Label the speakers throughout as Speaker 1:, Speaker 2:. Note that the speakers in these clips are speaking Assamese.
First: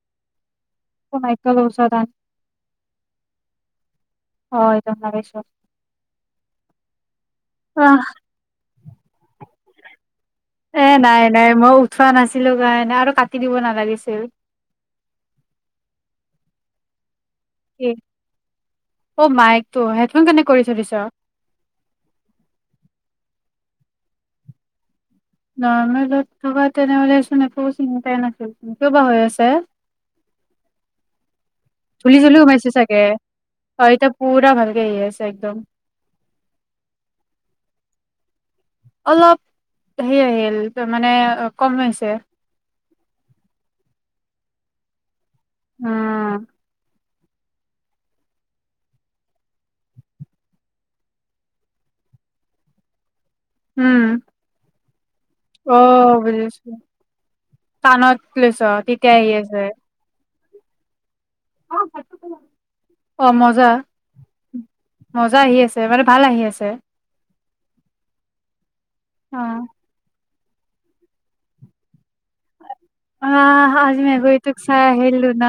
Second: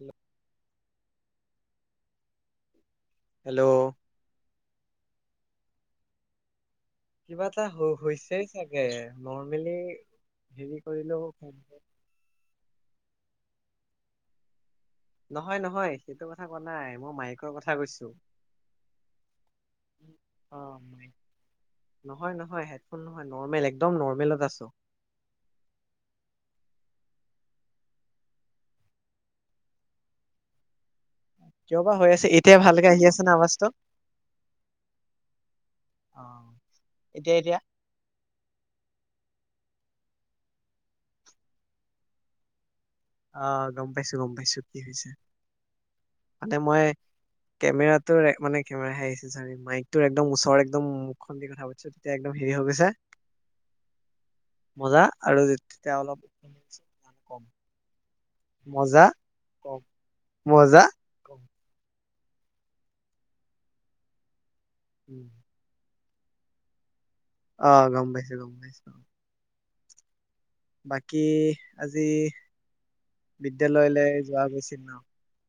Speaker 1: উম
Speaker 2: মাইকেল চৌদান
Speaker 1: হেল্ল'?
Speaker 2: হয়, দেখা পাইছোঁ।
Speaker 1: কিবা এটা হ- হৈছেই চাগে চাগে নৰ্মেলি হেৰি
Speaker 2: এ
Speaker 1: কৰিলেও
Speaker 2: নাই নাই মই উঠোৱা নাছিলো কাৰণে আৰু কট দিব নালাগিছিল।
Speaker 1: নহয় নহয় সেইটো কথা কোৱা নাই মোৰ মাইেক ৰ কথা
Speaker 2: কি
Speaker 1: কৈছোঁ।
Speaker 2: অ মাইকটো হেডফোন কানেক্ট কৰি থৈ
Speaker 1: অ'
Speaker 2: দিছ
Speaker 1: নহয়- নহয় হেডফোন নহয় নৰ্মেল এক একদম নৰ্মেলত আছোঁ
Speaker 2: নৰ্মেলত থকা তেনেহ'লেচোন একো চিন্তাই নাছিল কিয় বা হৈ আছে
Speaker 1: কিয় বা হৈ
Speaker 2: ধূলি
Speaker 1: আছে
Speaker 2: চুলি
Speaker 1: এতিয়া
Speaker 2: সোমাইছে
Speaker 1: ভালকে
Speaker 2: চাগে
Speaker 1: আহি আছে নে আৱাজটো
Speaker 2: হয় এতিয়া পুৰা ভালকে আহি আছে একদম
Speaker 1: অ এতিয়া এতিয়া
Speaker 2: অলপ হেৰি আহিল মানে অ'- কম হৈছে।
Speaker 1: আহ গম পাইছো গম পাইছো কি হৈছে
Speaker 2: উম
Speaker 1: তাতে মই কেমেৰাটোৰ মানে কেমেৰা হে আহি চ মাইকটোৰ একদম ওচৰৰ একদম মুখখন দি কথা পাতিছো তেতিয়া একদম হেৰি হৈ গৈছে
Speaker 2: উম
Speaker 1: মজা আৰু
Speaker 2: অ
Speaker 1: তেতিয়া অলপ কম
Speaker 2: ্লছ
Speaker 1: মজা
Speaker 2: ততিয়া আহ আছেছে
Speaker 1: কম মজা।
Speaker 2: অ' মজা
Speaker 1: উম।
Speaker 2: মজা আহি আছে মানে ভাল আহি আছে।
Speaker 1: অহ গম পাইছো, গম পাইছো। অহ।
Speaker 2: অ
Speaker 1: বাকী আজি
Speaker 2: অহ আজি
Speaker 1: বিদ্যালয়লৈ যোৱা
Speaker 2: মেকুৰীটোক
Speaker 1: গৈছিল
Speaker 2: চাই
Speaker 1: ন
Speaker 2: আহিলো না।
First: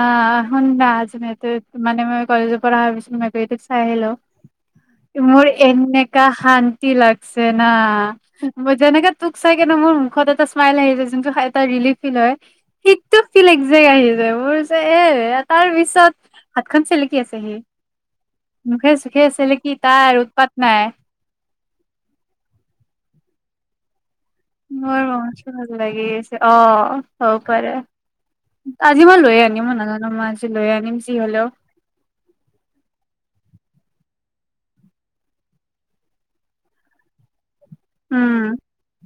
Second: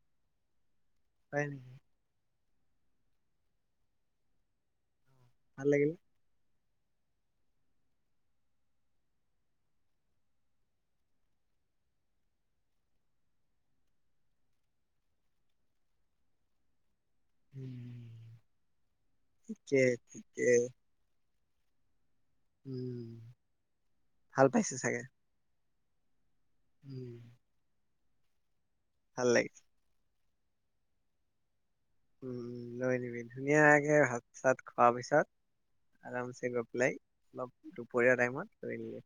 Speaker 2: অ নাই, আজি
Speaker 1: হয়
Speaker 2: মানে
Speaker 1: নেকি
Speaker 2: [unintelligible] মানে মই কলেজ পৰা বিছ মকটো চাই আহিলোঁ মোৰ
Speaker 1: ভাল লাগিল
Speaker 2: এনেকা শান লাগছে না। মই যেনেকে তোক চাই কেনে মোৰ মুখত এটা স্মাইল আহি যায়, যোনটো এটা ৰিলিফ ফিল হয় সেইটো ফিল একজেক আহি যায় মোৰ। পিছত এ তাৰ পিছত হাতখন চেলেকি আছে সি। মুখে-চুখে চেলেকি
Speaker 1: ঠিকে
Speaker 2: তাৰ
Speaker 1: ঠিকে
Speaker 2: উৎপাত নাই।
Speaker 1: উম। ভাল পাইছে চাগে
Speaker 2: ব লাগে। অ
Speaker 1: উম
Speaker 2: সব কৰে। আজি মই
Speaker 1: ভাল
Speaker 2: লৈ
Speaker 1: লাগে
Speaker 2: আনিম মই নাজানো মই লৈ আনিম যি হ'লেও
Speaker 1: উম উ লৈ নিবি ধুনীয়াকে ভাত চাত খোৱাৰ পিছত আৰামছে গৈ পেলাই অলপ দুপৰীয়াৰ
Speaker 2: উম
Speaker 1: টাইমত লৈ আনিমগে।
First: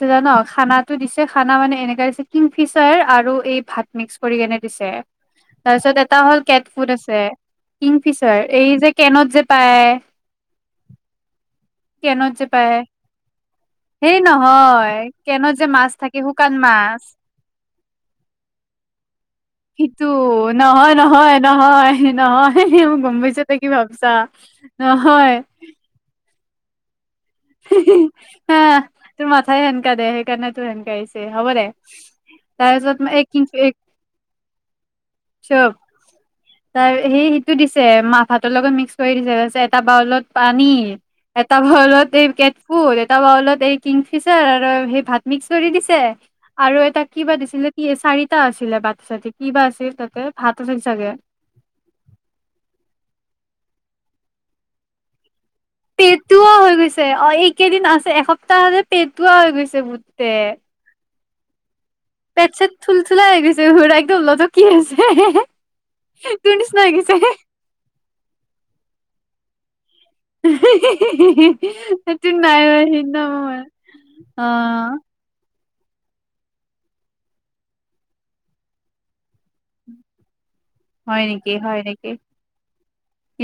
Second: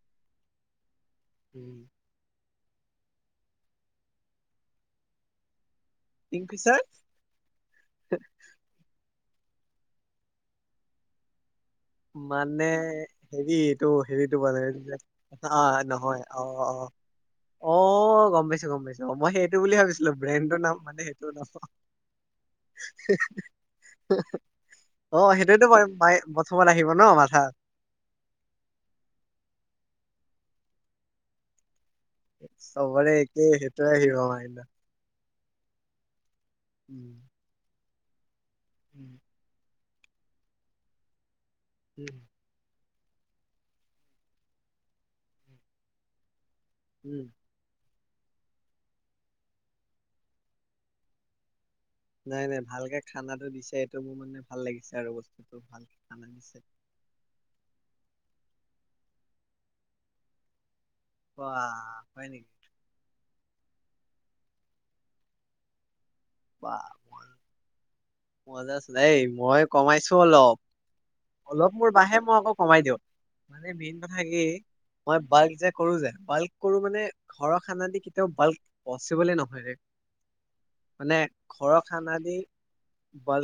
Speaker 2: তই জান খানাত টো দিছে। খানা মানে এনেকা দিছে, কিন্তু ফিচাৰ আৰু এই ভাত মিক্স কৰি কেনে দিছে। তাৰপিছত এটা হ'ল কেট
Speaker 1: কিংফিচাৰ
Speaker 2: ফুট আছে কিংফিচাৰ এই যে কেনত যে পায়। কেনত যে
Speaker 1: মানে
Speaker 2: পায়
Speaker 1: হেৰিটো
Speaker 2: সেই
Speaker 1: হেৰিটো মানে
Speaker 2: নহয় কেনত যে
Speaker 1: আহ
Speaker 2: মাছ থাকে
Speaker 1: নহয়
Speaker 2: শুকান
Speaker 1: অহ, অ',
Speaker 2: মাছ
Speaker 1: অহ গম পাইছো, গম পাইছো। মই সেইটো বুলি
Speaker 2: সিটো
Speaker 1: ভাবিছিলো ব্ৰেণ্ডটোৰ নাম
Speaker 2: নহয়
Speaker 1: মানে সেইটো
Speaker 2: নহয়
Speaker 1: নহ।
Speaker 2: নহয় নহয় মই গম পাইছো তই কি ভাবছা
Speaker 1: অ
Speaker 2: নহয়
Speaker 1: সেইটোৱেতো মই মই থ'বলে আহিব ন মা
Speaker 2: হাহ, তোৰ মাথাই সেনকা দে। সেইকাৰণেতো সেনকে আহিছে। হ'ব দে। তাৰপিছত
Speaker 1: চবৰে
Speaker 2: এই কিং
Speaker 1: একেই। সেইটোহে। [unintelligible]
Speaker 2: [unintelligible] তাৰ সেই সেইটো দিছি। [unintelligible] ভাতৰ লগক মিক্স কৰি
Speaker 1: উম,
Speaker 2: দিছে, তাৰ পিছত এটা বাউলত পানী এটা [unintelligible]
Speaker 1: উম,
Speaker 2: ক'ত এটা বাউলত এই কিংফিচাৰ আৰু সেই ভাত মিক্স কৰি দিছে। আৰু এটা
Speaker 1: উম।
Speaker 2: কিবা দিছিলে টিএচ চাৰিটা আছিলে বাট চাতি কিবা আছিল তাতে ভাত আছিল চাগে।
Speaker 1: নাই নাই। ভালকে খানাটো দিছে, এইটো মোৰ মানে ভাল লাগিছে আৰু বস্তু
Speaker 2: পেটুৱা হৈ গৈছে অ এইকেইদিন আছ এসপ্তাহতে পেটুৱা হৈ গৈছে গোটে।
Speaker 1: বাঃ!
Speaker 2: পেট চেট থুলথুলা হৈ গৈছে। সৰা গলোটো কি আছে হে তোৰ নিচিনা লাগিছে।
Speaker 1: মজাচোন দেই। মই কমাইছো অলপ। অলপ মোৰ বাহে
Speaker 2: সেইটো
Speaker 1: মই আকৌ
Speaker 2: নাই
Speaker 1: কমাই
Speaker 2: হোৱা
Speaker 1: দিওঁ
Speaker 2: সিদিনা মোৰ
Speaker 1: মানে মেইন কথা
Speaker 2: অ
Speaker 1: কি মই বা ক যে কৰো যে বাল্ক কৰো মানে ঘৰৰ খানা দি কেতিয়াও বাল্ক পচিবলে নহয় ৰে। মানে
Speaker 2: হয় নেকি,
Speaker 1: ঘৰৰ
Speaker 2: হয় নেকি।
Speaker 1: খানা দি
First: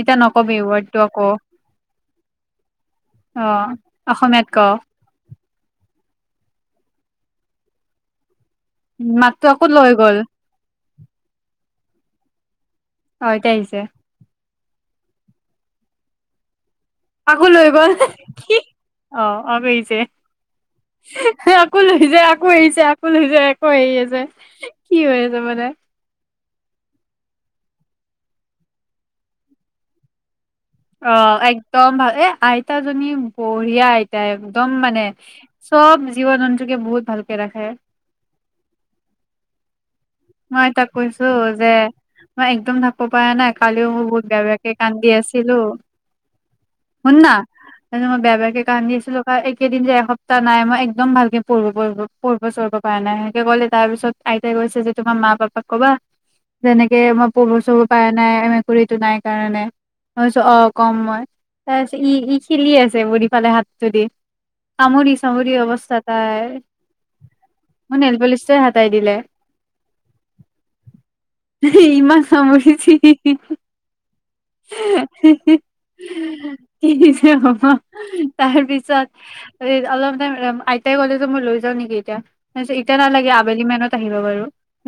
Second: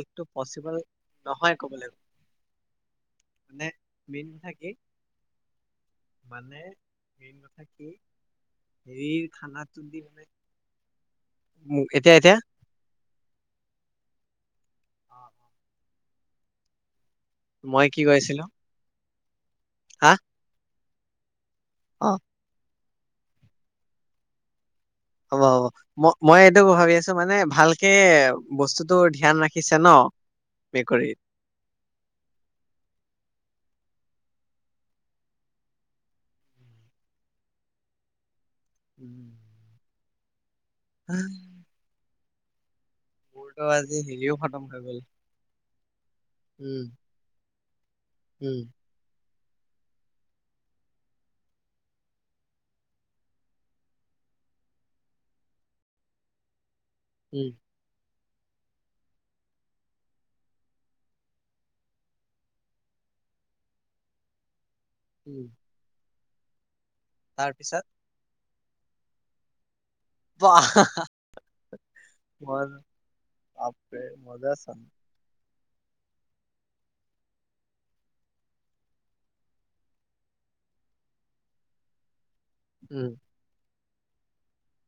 Speaker 2: এতিয়া নকবি
Speaker 1: পচিবল
Speaker 2: ৱৰ্ডটো আকৌ
Speaker 1: নহয় ক'ব গ'লে।
Speaker 2: অ,
Speaker 1: মানে মেইন
Speaker 2: অসমীয়াত
Speaker 1: কথা
Speaker 2: ক।
Speaker 1: কি মানে মেইন কথা কি হেৰিৰ
Speaker 2: মাকতো আকৌ লৈ গ'ল।
Speaker 1: উ এতিয়া এতিয়া।
Speaker 2: অ এতিয়া আহিছে।
Speaker 1: অ অ।
Speaker 2: আকৌ লৈ গ'ল।
Speaker 1: কি কৈছিলো
Speaker 2: অ। অ বেই যে
Speaker 1: হা
Speaker 2: [unintelligible] সি‌ আকৌ লৈ
Speaker 1: অ
Speaker 2: যায় আকৌ এৰিছে আকৌ [unintelligible] আকৌ। [unintelligible]
Speaker 1: হ'ব হ'ব।
Speaker 2: মানে
Speaker 1: ম মই এইটো ভাবি আছো মানে ভালকে বস্তুতটো ধ্যান ৰাখিছে ন।
Speaker 2: অ
Speaker 1: মেকুৰীত
Speaker 2: একদম ভাল এ আইতাজনীয়ে বঢ়িয়া আইতা। একদম মানে চব জীৱ জন্তুকে বহুত ভালকে ৰাখে।
Speaker 1: উম
Speaker 2: মই তাক কৈছো যে মই একদম ব পৰা নাই
Speaker 1: মোৰতো
Speaker 2: কালিও
Speaker 1: আজি
Speaker 2: মই বহুত
Speaker 1: হেৰিও
Speaker 2: বেয়া
Speaker 1: খতম
Speaker 2: বেয়াকে
Speaker 1: হৈ গ'ল
Speaker 2: কান্দি আছিলো।
Speaker 1: উম
Speaker 2: ‌শুন না‌ কালি মই বেয়া
Speaker 1: উম
Speaker 2: বেয়াকে কান্দি আছিলো। বা একেদিন যে এসপ্তাহ নাই মই একদম ভালকে পঢ় পঢ়ি পঢ়িব চঢ়হিব পৰা নাই সেনেকে ক'লে তাৰ পিছত আইতাই কৈছে যে তোমাৰ মা পাপাক ক'বা। যেনেকে মই
Speaker 1: উম
Speaker 2: পহু চহু পায়। নাই মেকুৰীটো নাই কাৰণে ভাবিছো অ কম মই তাৰপিছত ই - ই খিলি আছে বুঢ়ী ফালে হাতটো দি। কামুৰি
Speaker 1: উম
Speaker 2: চামুৰি অৱস্থাত তাই
Speaker 1: তাৰপিছত?
Speaker 2: তে হাতাই দিলে
Speaker 1: বাহ
Speaker 2: ইমান
Speaker 1: মই
Speaker 2: সমচিছ
Speaker 1: বাপৰে মজা চোন
Speaker 2: [unintelligible] কি যে হ'ব তাৰ পিছত অলপ টাইম আইতাই কলে যে মই লৈ যাও নেকি এতিয়া। মই কৈছোঁ এতিয়া
Speaker 1: উম
Speaker 2: নালাগে আবেলি মানত আহিব বাৰু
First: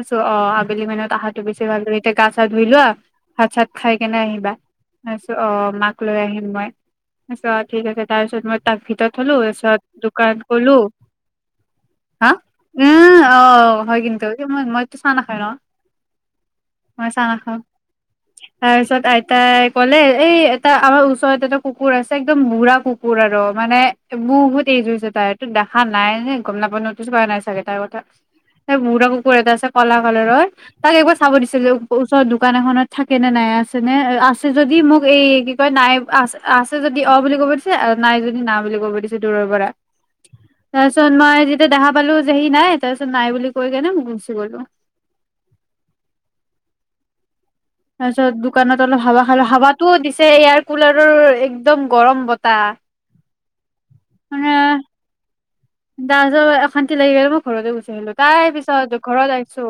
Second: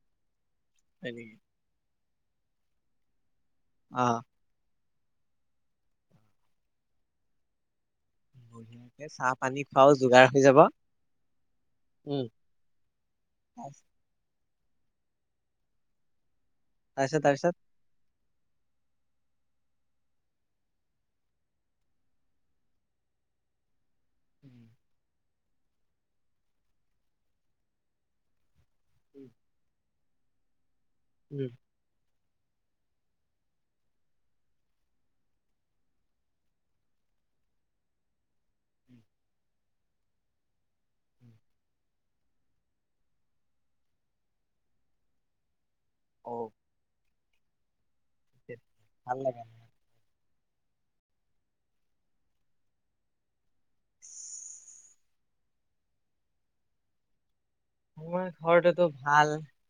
Speaker 2: ছ অ বেলি মানত
Speaker 1: হয় নেকি
Speaker 2: অহাটো বেছ ভাল লাগে। তে গা চা ধুই লোৱা। ভাত চাত খাই
Speaker 1: অ
Speaker 2: কেনে আহিবা। মই কৈছো অ মাক লৈ আহিম মই। কৈছে অ ঠিক আছে। তাৰ পিছত মই তাক
Speaker 1: বঢ়িয়াকে
Speaker 2: ভিতৰত
Speaker 1: চাহ
Speaker 2: থলো।
Speaker 1: পানী
Speaker 2: তাৰপিছত
Speaker 1: খোৱাও যোগাৰ হৈ
Speaker 2: দোকানত
Speaker 1: যাব।
Speaker 2: গলো।
Speaker 1: উম।
Speaker 2: হা, উ, অ হয় কিন্তু। [unintelligible] চ ন খাই ন? ম
Speaker 1: তাৰপিছত
Speaker 2: চা
Speaker 1: তাৰপিছত
Speaker 2: নাখাওঁ। তাৰপিছত আইতাই ক'লে এই এটা আমাৰ ওচৰত এটা কুকুৰ আছে একদম বুঢ়া কুকুৰ আৰু মানে বহুত এইজ হৈছে তাইৰ। দেখা নাই ন গম নাপ নো কৰা নাই চাগে তাৰ কথা। বুঢ়া কুকুৰ এটা আছে। কলা কালাৰৰ তাক একবাৰ চাব
Speaker 1: উম।
Speaker 2: দিছিল যে ত দোকান এখনত থাকে নে নাই আছে নে আছে যদি মোক এই কি কয় নাই আ আছে যদি অ বুলি কব দিছে নাই যদি নাই বুলি কব দিছে দূৰৰ পৰা তাৰপিছত মই যেতিয়া দেখা পালো যে সি নাই তাৰপিছত নাই বুলি কৈ কেনে মোক গুচি গলো।
Speaker 1: অ
Speaker 2: তাৰপিছত দোকানত অলপ
Speaker 1: ভাল
Speaker 2: হাৱা
Speaker 1: লাগে।
Speaker 2: হাৱা হাৱাটো দিচ এয়াৰ কুলাৰৰ একদম গৰম বতাহ। মানে দাজৰ অশান্তি লাগি গেল
Speaker 1: আমাৰ ঘৰত এটো ভাল।
Speaker 2: আহিছো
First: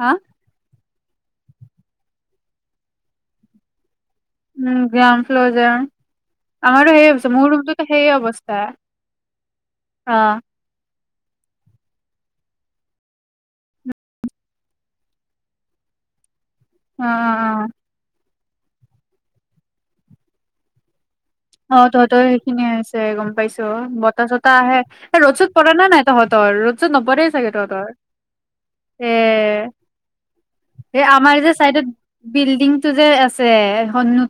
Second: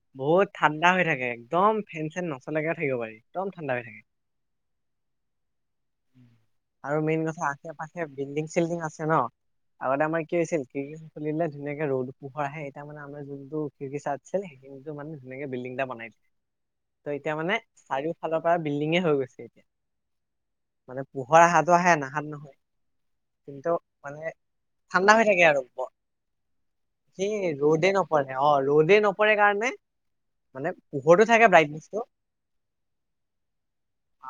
Speaker 2: হা
Speaker 1: বহুত ঠাণ্ডা হৈ থাকে একদম। ফেন চেন নচলাকে থাকিব পাৰি। একদম ঠাণ্ডা হৈ থাকে।
Speaker 2: উম গ্ৰাউণ্ড ফ্লৰ যে আমাৰো
Speaker 1: আৰু
Speaker 2: সেই
Speaker 1: মেইন
Speaker 2: হৈছে
Speaker 1: কথা
Speaker 2: মোৰ
Speaker 1: আশে
Speaker 2: ৰুমটোতো
Speaker 1: পাশে
Speaker 2: সেই
Speaker 1: বিল্ডিং
Speaker 2: অৱস্থা
Speaker 1: চিল্ডিং আছে ন আগতে
Speaker 2: অ
Speaker 1: আমাৰ কি হৈছিল কি চলিলে ধুনীয়াকে ৰ'দ পোহৰ আহে এটা মানে আমাৰ যোনটো খি আছে সেইখিনিত মানে ধুনীয়াকে বি্ডিং এটা বনাই
Speaker 2: অ
Speaker 1: ত এতিয়া মানে চাৰিও ফালৰ পৰা বিল্ডিঙে হৈ গৈছে এতিয়া মানে পোহৰ আহাটো
Speaker 2: অ
Speaker 1: আহে
Speaker 2: তহতৰ
Speaker 1: নাহাত নহয়
Speaker 2: সেইখিনিয়ে আছে গম পাইছো
Speaker 1: কিন্তু মানে
Speaker 2: বতাহ চতাহ আহে
Speaker 1: ঠাণ্ডা হৈ
Speaker 2: ৰ'দ
Speaker 1: থাকে
Speaker 2: চত
Speaker 1: আৰু
Speaker 2: পৰে নে নাই তহঁতৰ ৰ'দ চত নপৰেই
Speaker 1: সেই
Speaker 2: চাগে তহঁতৰ
Speaker 1: ৰ'দে নপৰে অ ৰ'দে
Speaker 2: এ
Speaker 1: নপৰে কাৰণে মানে
Speaker 2: এ
Speaker 1: পোহৰটো
Speaker 2: আমাৰ
Speaker 1: থাকে
Speaker 2: যে চাইডত
Speaker 1: ব্ৰাইটনেচটো
Speaker 2: বিল্ডিং টো যে আছে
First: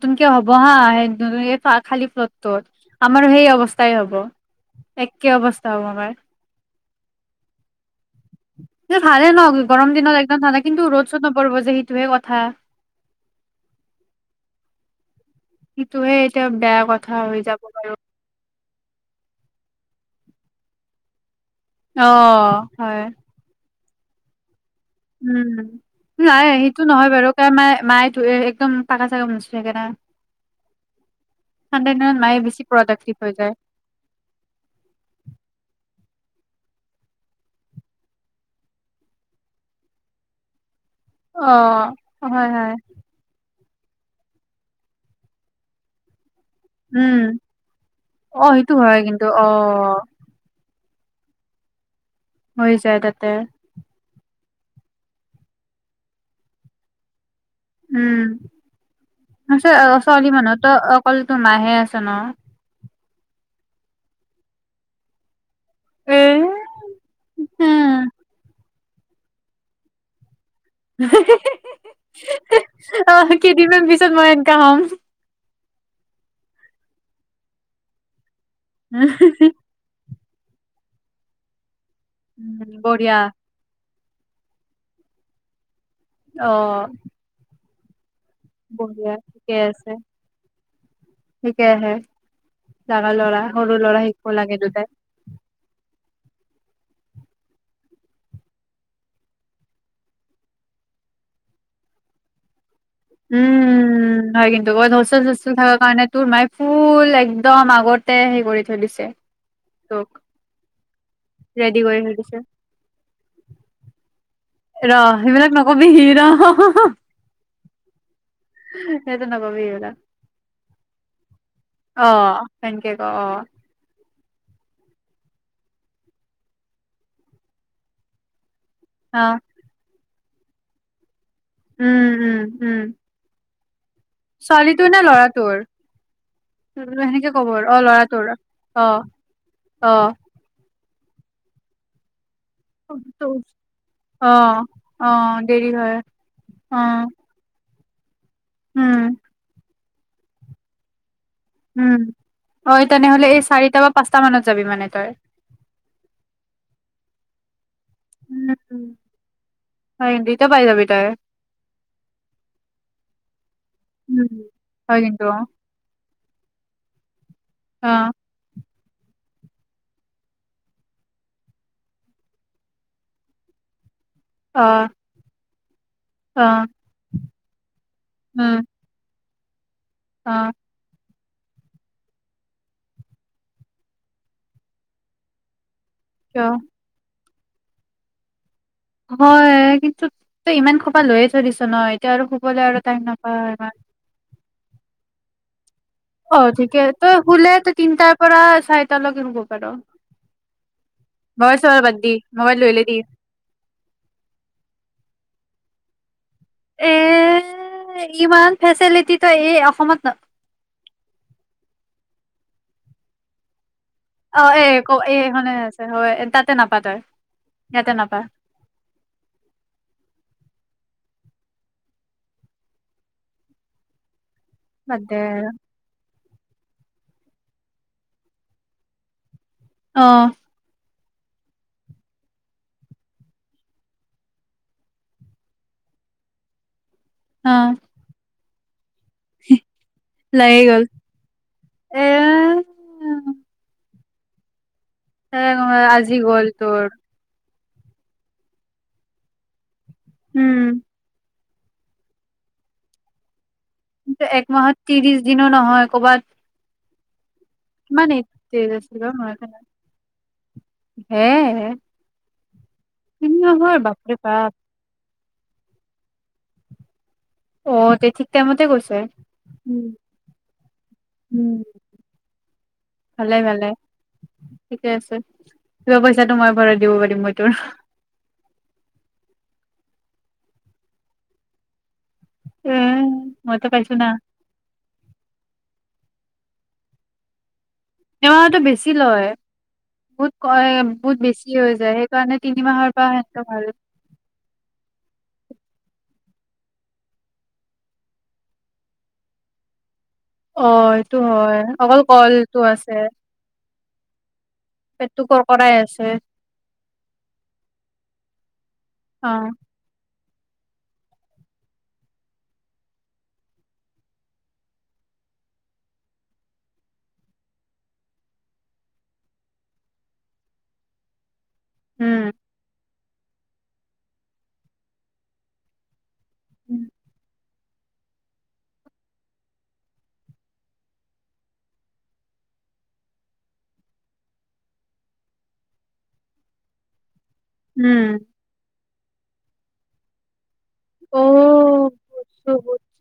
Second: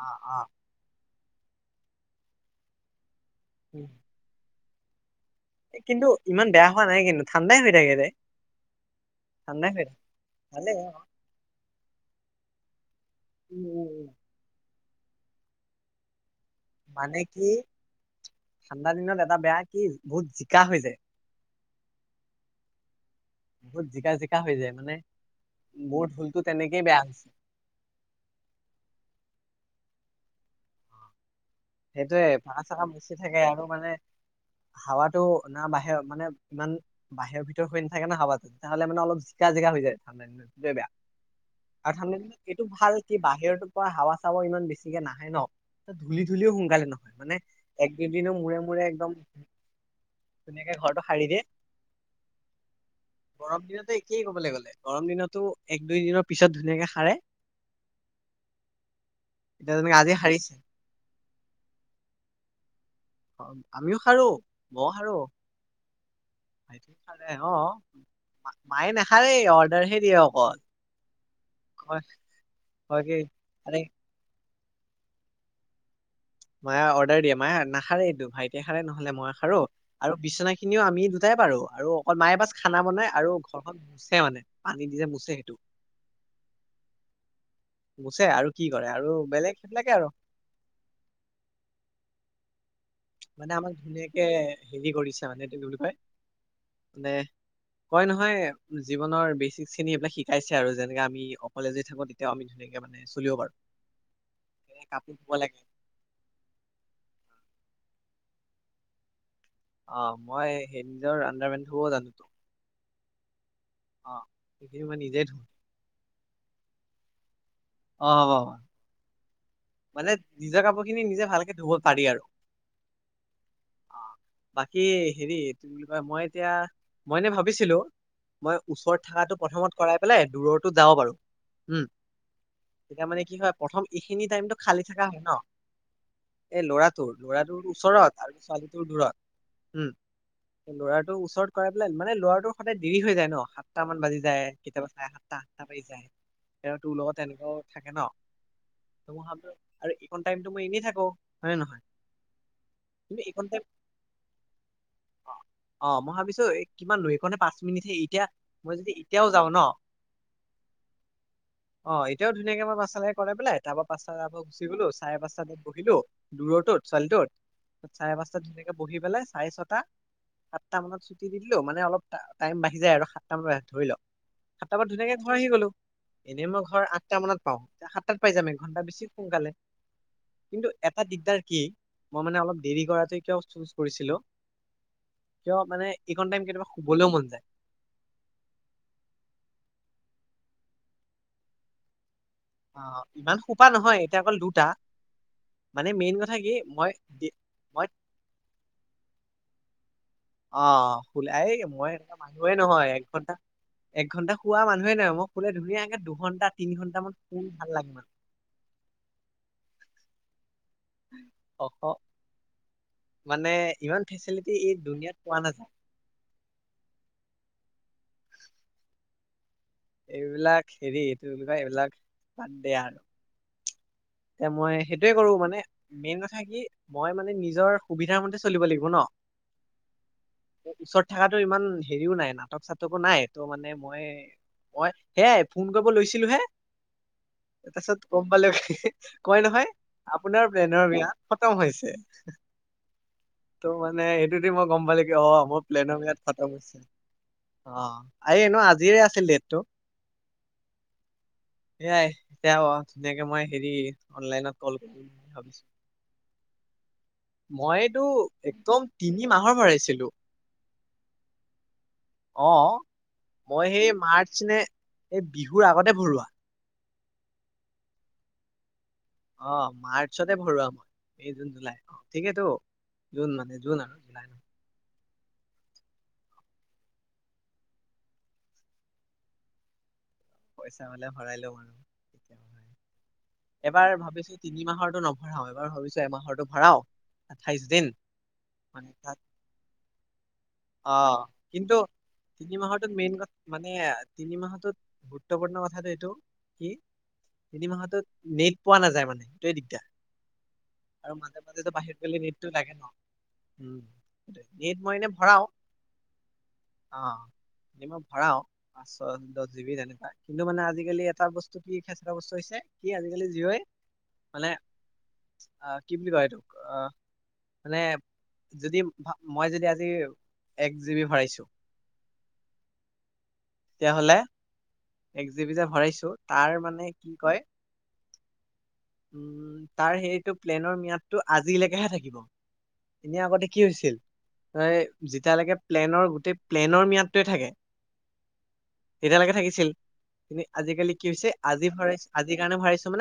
Speaker 1: অ অ
Speaker 2: হ'ব হা [unintelligible] খালি পতক আমাৰো সেই অৱস্থাই হ'ব। এক কি অৱস্থা হব
Speaker 1: কিন্তু
Speaker 2: আমাৰ
Speaker 1: ইমান বেয়া হোৱা নাই কিন্তু ঠাণ্ডাই হৈ থাকে দে
Speaker 2: ভালে ন
Speaker 1: ঠাণ্ডাই হৈ
Speaker 2: গৰম
Speaker 1: থাকে
Speaker 2: দিনত একদম ঠাণ্ডা
Speaker 1: ভালে
Speaker 2: কিন্তু ৰ'দ চ'দ নপৰিব যে সেইটোহে কথা থা
Speaker 1: উম
Speaker 2: কিটো সেই কিয় বেয়া কথা
Speaker 1: মানে
Speaker 2: হৈ
Speaker 1: কি
Speaker 2: যাব বাৰু
Speaker 1: ঠাণ্ডা দিনত এটা বেয়া কি বহুত জিকা হৈ যায়।
Speaker 2: অ হয়
Speaker 1: বহুত জিকা জিকা হৈ যায়। মানে
Speaker 2: উম
Speaker 1: মোৰ ঢোলটো
Speaker 2: নাই সেইটো
Speaker 1: তেনেকেই বেয়া
Speaker 2: নহয়
Speaker 1: হৈছে
Speaker 2: বাৰু কাৰন মাএ মায়ে ধুৱে বাৰু একদম পাকা চাকা মুচ চখৰা [unintelligible]
Speaker 1: সেইটোয়ে ভাল চকা মুচি থাকে
Speaker 2: যায়
Speaker 1: আৰু মানে হাৱাটো না বাহে মানে ইমান বাহিৰৰ ভিতৰত হৈ নাথাকে ন হাবাটো তেতিয়াহলে মানে অলপ জিকা জিকা হৈ যায় ঠাণ্ডা দিনত সেইটোৱে বেয়া।
Speaker 2: অ
Speaker 1: আৰু ধড
Speaker 2: হয়
Speaker 1: এইটো
Speaker 2: হয়
Speaker 1: ভাল কি বাহিৰতো হাৱা চাৱৰ ইমান বেছিকে নাহে ন ত ধূলি সিও সোনকালে আহি লক
Speaker 2: উম
Speaker 1: মানে এক দুদিনো
Speaker 2: অ
Speaker 1: মূৰে
Speaker 2: সেইটো
Speaker 1: -মূৰে
Speaker 2: হয়
Speaker 1: একদম
Speaker 2: কিন্তু অ
Speaker 1: ধুনীয়াকে ঘৰটো হয় নেকি?
Speaker 2: হৈ যায় তাতে
Speaker 1: কি কবলৈ গ'লে গৰম দিনতো এক দুই দিনৰ পিছত ধুনীয়াকে সাৰে
Speaker 2: উম
Speaker 1: এতিয়া যেনেকে আজি
Speaker 2: ছোৱালী
Speaker 1: সাৰিছে
Speaker 2: মানুহতো অ অকলো মাহে আছে ন?
Speaker 1: আমিও সাৰো ঘৰ সাৰো।
Speaker 2: এ
Speaker 1: খালে অহ
Speaker 2: উম
Speaker 1: মায়ে নাখায়েই অৰ্ডাৰ হে দিয়ে অকল।
Speaker 2: হি হি হি হি হি অ কি
Speaker 1: আৰে
Speaker 2: দিনমান পিছত মই কাম
Speaker 1: মায়ে অৰ্ডাৰ দিয়ে মায়ে নাখা ৰেটো এইটো ভাইট নেখালে নহলে মইয়ে খাও আৰু বিচনা খিনিও আমি দুটাই পাৰো আৰু অকল মায়ে বাছ
Speaker 2: উম
Speaker 1: খানা বনায়
Speaker 2: বঢ়িয়া
Speaker 1: আৰু ঘৰখন নহয় মানে পানীত যে মুছে সেইটো
Speaker 2: অহ
Speaker 1: মুচে আৰু কি কৰে আৰু
Speaker 2: বঢ়িয়া
Speaker 1: বেলেগ
Speaker 2: ঠিকে
Speaker 1: সেইবিলাকে
Speaker 2: আছে
Speaker 1: আৰু
Speaker 2: ঠিকে আহে
Speaker 1: মানে আমাক ধুনীয়াকে
Speaker 2: দুটাই।
Speaker 1: হেৰি কৰিছা মানে তুমি বুলি কয় মানে কয় নহয় জীৱনৰ বেচিক শ্ৰেণী এইবিলাক শিকাইছে আৰু যেনেকে আমি অকলে যে থাকো তেতিয়াও আমি ধুনীয়াক
Speaker 2: উম হয় কিন্তু
Speaker 1: কেনেকে
Speaker 2: বৰ
Speaker 1: কাপোৰ ধুব
Speaker 2: ধচচুল
Speaker 1: লাগে
Speaker 2: থাককা কাৰণে তোৰ মায়ে ফুল একদম আগত তে হে কৰি থৈ দিছে
Speaker 1: অ
Speaker 2: তোক।
Speaker 1: মই হে নিজৰ আনডা পেন
Speaker 2: ৰেডি
Speaker 1: ধুব ও
Speaker 2: কৰি থৈ
Speaker 1: জানো।
Speaker 2: দিছে।
Speaker 1: অ সেইখিনি মই
Speaker 2: ৰ
Speaker 1: নিজে ধুম
Speaker 2: সেইবিলাক নকবি সি হ হা হা হা
Speaker 1: অহ
Speaker 2: ন
Speaker 1: নিজে ভালকে ধুব পাৰি আৰু
Speaker 2: এনকে ক' অ
Speaker 1: বাকী হেৰি ত বুলি কয় মই এতিয়া ভাবিছিলো মই ওচৰত
Speaker 2: অ
Speaker 1: থকাতটো প্ৰথমত কৰাই বোলে দূৰতো যাওঁ বাৰু। উম
Speaker 2: উম উম।
Speaker 1: তেতিয়া মানে কি হয় প্ৰথম এইখিনি তাইমতত কৈ
Speaker 2: ছোৱালীটোৰ নে
Speaker 1: থকা হয় ন
Speaker 2: ল'ৰাটোৰ
Speaker 1: এই ল'ৰাটোৰ-
Speaker 2: সেনেকে ক'ব
Speaker 1: ল'ৰাটোৰ
Speaker 2: অ
Speaker 1: ওচৰত
Speaker 2: ল'ৰাটোৰ।
Speaker 1: আৰু ছোৱালীটোৰ
Speaker 2: অ
Speaker 1: দূৰত উম।
Speaker 2: অ
Speaker 1: ল'ৰাটো ওচৰত কৰাই পেলাই মানে ল'ৰাটো সদায় দেৰি হৈ
Speaker 2: অ
Speaker 1: যায় ন সাতটা মান বাজি যায় কেতিয়াবা
Speaker 2: অ
Speaker 1: চাৰে সাতটা আঠটা
Speaker 2: দেৰি
Speaker 1: বাজি
Speaker 2: হয়
Speaker 1: যায় আৰু
Speaker 2: অ
Speaker 1: তোৰ লগত এনেকুৱা থাকে ন
Speaker 2: উম
Speaker 1: তয়ো খা আৰু এইখন টাইমতো মই এনেই থাকোঁ‌
Speaker 2: উম অ' তেনেহলে এই
Speaker 1: এইকণ টাইম
Speaker 2: চাৰিটা বা পাঁচটা মানত যাবি মানে তই
Speaker 1: তুমিযে এতিয়া মই
Speaker 2: উম।
Speaker 1: যদি এতিয়াও যাও ন
Speaker 2: হয় কিন্তু এতিয়া পাই যাবি তই।
Speaker 1: অ এতিয়াও ধুনাকে পাচত শেষ কৰি পিলাই তাপা পাচত পৰা
Speaker 2: উম।
Speaker 1: গুচি গলো
Speaker 2: হয়
Speaker 1: চাৰে
Speaker 2: কিন্তু অ',
Speaker 1: পাঁচটাত বহিলো দূৰৰটো ছোৱালীটোৰ
Speaker 2: অ',
Speaker 1: চাৰে পাজ্তাত ধ ত বহি পেলাই চাৰে ছটা সাতটা মানত ছুটি দি দিলো মানে অলপ টাইম বাঢ়ি যায় আৰু সাতটা মান ধৰি লওক সাতটা বাত
Speaker 2: অ',
Speaker 1: ধুনীয়াকে ঘৰ আহি গলো। এনেই মই
Speaker 2: অ',
Speaker 1: ঘৰ আঠটা মানত পাওঁ সাতটাত পাই যাম
Speaker 2: উম,
Speaker 1: এক ঘণ্টাৰ পিছত। সোনকালে
Speaker 2: অ',
Speaker 1: কিন্তু এটা দিগ কি মই মানে অলপ দেৰি কৰাটো কিয় চুজ কৰিছিলো, কিয় মানে এইকন
Speaker 2: কিয়?
Speaker 1: টাইম কেতিয়াবা শুবলৈও মন যায়।
Speaker 2: হয় কিন্তু তই ইমান খোপা লৈয়ে থৈ দিছ ন। এতিয়া আৰু শুবলৈ আৰু
Speaker 1: অ
Speaker 2: টাইম নাপাৱ
Speaker 1: ইমান সোপা নহয় এতিয়া অকল দুটা। মানে মেইন কথা
Speaker 2: অ
Speaker 1: কি
Speaker 2: ঠিকে
Speaker 1: মই
Speaker 2: তই শুলে ত
Speaker 1: মই
Speaker 2: তিনটাৰ পৰা চাৰিটালকে শো পাৰ।
Speaker 1: অ শুলে এই
Speaker 2: মোবাইল চোবাইল
Speaker 1: মই
Speaker 2: বাদ দি
Speaker 1: মানুহে
Speaker 2: মোবাইল লৈ
Speaker 1: নহয়
Speaker 2: ল'লি।
Speaker 1: এক ঘণ্টা একঘণ্টা হুৱা মানুহে নহয় মই শুলে ধুনীয়াকে এ দুখন
Speaker 2: এ ইমান ফেচিলিটি তই এই অসমত ন
Speaker 1: অসম মানে ইমান
Speaker 2: অ
Speaker 1: ফেচিলিটি
Speaker 2: এ ক
Speaker 1: দুুনীয়াত
Speaker 2: এই
Speaker 1: পোৱা
Speaker 2: এইখনে
Speaker 1: নাযায়
Speaker 2: আছে হয় তাতে নাপা তই। ইয়াতে নাপা।
Speaker 1: এইবিলাক হেৰি এইটো কি বুলি কৈ এইবিলাক বাদ দে আৰু। এ মই
Speaker 2: বাদ
Speaker 1: সেইটোয়ে
Speaker 2: দে
Speaker 1: কৰো
Speaker 2: আৰু
Speaker 1: মানে মেইন থাকি মই মানে নিজৰ সুবিধাৰ মতে চলিব লাগিব ন।
Speaker 2: অ
Speaker 1: ওচৰত থকাটো ইমান হেৰিও নাই, নাটক-চাটকো নাই। তো মানে মই মই সেয়াই ফোন কৰিব লৈছিলো হে
Speaker 2: অ'।
Speaker 1: তাৰপাছত গম পালো ইহে কয় নহয়, আপোনাৰ
Speaker 2: লাগি গ'ল
Speaker 1: প্লেনৰ ম্যাদ খতম হৈছে।
Speaker 2: এ
Speaker 1: হাঁহাঁ, তো মানে নাই সেইটো দি মোক গম পালে কি অ
Speaker 2: এ
Speaker 1: মোৰ প্লেন
Speaker 2: আজি
Speaker 1: ইয়াত
Speaker 2: গ'ল
Speaker 1: খতম হৈছে।
Speaker 2: তোৰ
Speaker 1: অ এইনো আজিৰে আছিল ডেটটো।
Speaker 2: উম।
Speaker 1: এয়াই এতিয়া অ ধুনীয়াকে মই হেৰি
Speaker 2: কিন্তু এক
Speaker 1: অনলাইনত কল
Speaker 2: মাহত
Speaker 1: কৰিম
Speaker 2: ত্ৰিশ
Speaker 1: বুলি
Speaker 2: দিনো নহয় ক'বাত
Speaker 1: মই এইটো
Speaker 2: কিমান ডেইজ
Speaker 1: একদম
Speaker 2: আছিল
Speaker 1: তিনি
Speaker 2: মই
Speaker 1: মাহৰ ভৰাইছিলো।
Speaker 2: হে!
Speaker 1: অ'
Speaker 2: তিনি
Speaker 1: মই
Speaker 2: মাহৰ
Speaker 1: সেই
Speaker 2: বাপৰে
Speaker 1: মাৰ্চ
Speaker 2: বাপ
Speaker 1: নে এই বিহুৰ আগতে ভৰোৱা
Speaker 2: অ' তে ঠিক টাইমতে গৈছে।
Speaker 1: অ'
Speaker 2: উম
Speaker 1: মাৰ্চতে ভৰোৱা মই মে
Speaker 2: উম
Speaker 1: জুন জুলাই অ' ঠিকেইেতো জুন
Speaker 2: ভালে
Speaker 1: মানে জুন আৰু জুলাই।
Speaker 2: ৰ পইচাটো মই ভৰাই দিব পাৰিম মই তোৰ
Speaker 1: পইচা হলে ভৰাই লম আৰু
Speaker 2: এ মইতো পাইছো
Speaker 1: এইবাৰ
Speaker 2: না
Speaker 1: ভাবিছো তিনি মাহৰটো নভৰাও এইবাৰ ভাবিছো এমাহৰতো ভৰাওঁ আঠাইশ দিন
Speaker 2: সেৱাটো বেছি
Speaker 1: মানে
Speaker 2: লয় বহুত ক বহুত
Speaker 1: অ'
Speaker 2: বেছি হৈ
Speaker 1: কিন্তু
Speaker 2: যায় সেইকাৰণে
Speaker 1: তিনি
Speaker 2: মাহৰ
Speaker 1: মাহৰটোত
Speaker 2: পৰা
Speaker 1: মেইন
Speaker 2: সেনেকে
Speaker 1: কথা
Speaker 2: ভাল
Speaker 1: মানে তিনি মাহটোত গুৰুত্বপূৰ্ণ কথাটো এইটো কি তিনি মাহটোত নেট পোৱা নাযায় মানে সেইটোৱে দিগদাৰ
Speaker 2: অ
Speaker 1: আৰু
Speaker 2: এইটো
Speaker 1: মাজে
Speaker 2: হয়
Speaker 1: মাজে
Speaker 2: অকল
Speaker 1: বাহিৰত গ'লে নেটটো
Speaker 2: কলটো
Speaker 1: লাগে ন
Speaker 2: আছে
Speaker 1: উম্ নেট মই এনে
Speaker 2: পেটটো
Speaker 1: ভৰাওঁ।
Speaker 2: কৰকৰাই আছে
Speaker 1: অ' ৰাতি মই ভৰাওঁ পাঁচ ছ
Speaker 2: অ
Speaker 1: দহ জিবি তেনেকুৱাই কিন্তু মানে আজিকালি এটা বস্তু কি খেচেৰা বস্তু হৈছে কি আজিকালি যিয়ই মানে আহ কি বুলি কয় আহ মানে যদি মই যদি আজি এক জি বি ভৰাইছো
Speaker 2: উম্
Speaker 1: তেতিয়াহ'লে এক জি বি যে ভৰাইছো তাৰ মানে কি কয় উম তাৰ সেইটো প্লেনৰ ম্যাদটো আজিলৈকেহে থাকিব এনে আগতে কি হৈছিল যেতিয়ালৈকে প্লেনৰ গোটেই প্লেনৰ ম্যাদ
Speaker 2: উম
Speaker 1: তেতিয়ালৈকে থাকিছিল তুমি আজিকালি কি হৈছে আজি ভৰাইছো আজিৰ কাৰণে ভৰাইছো মানে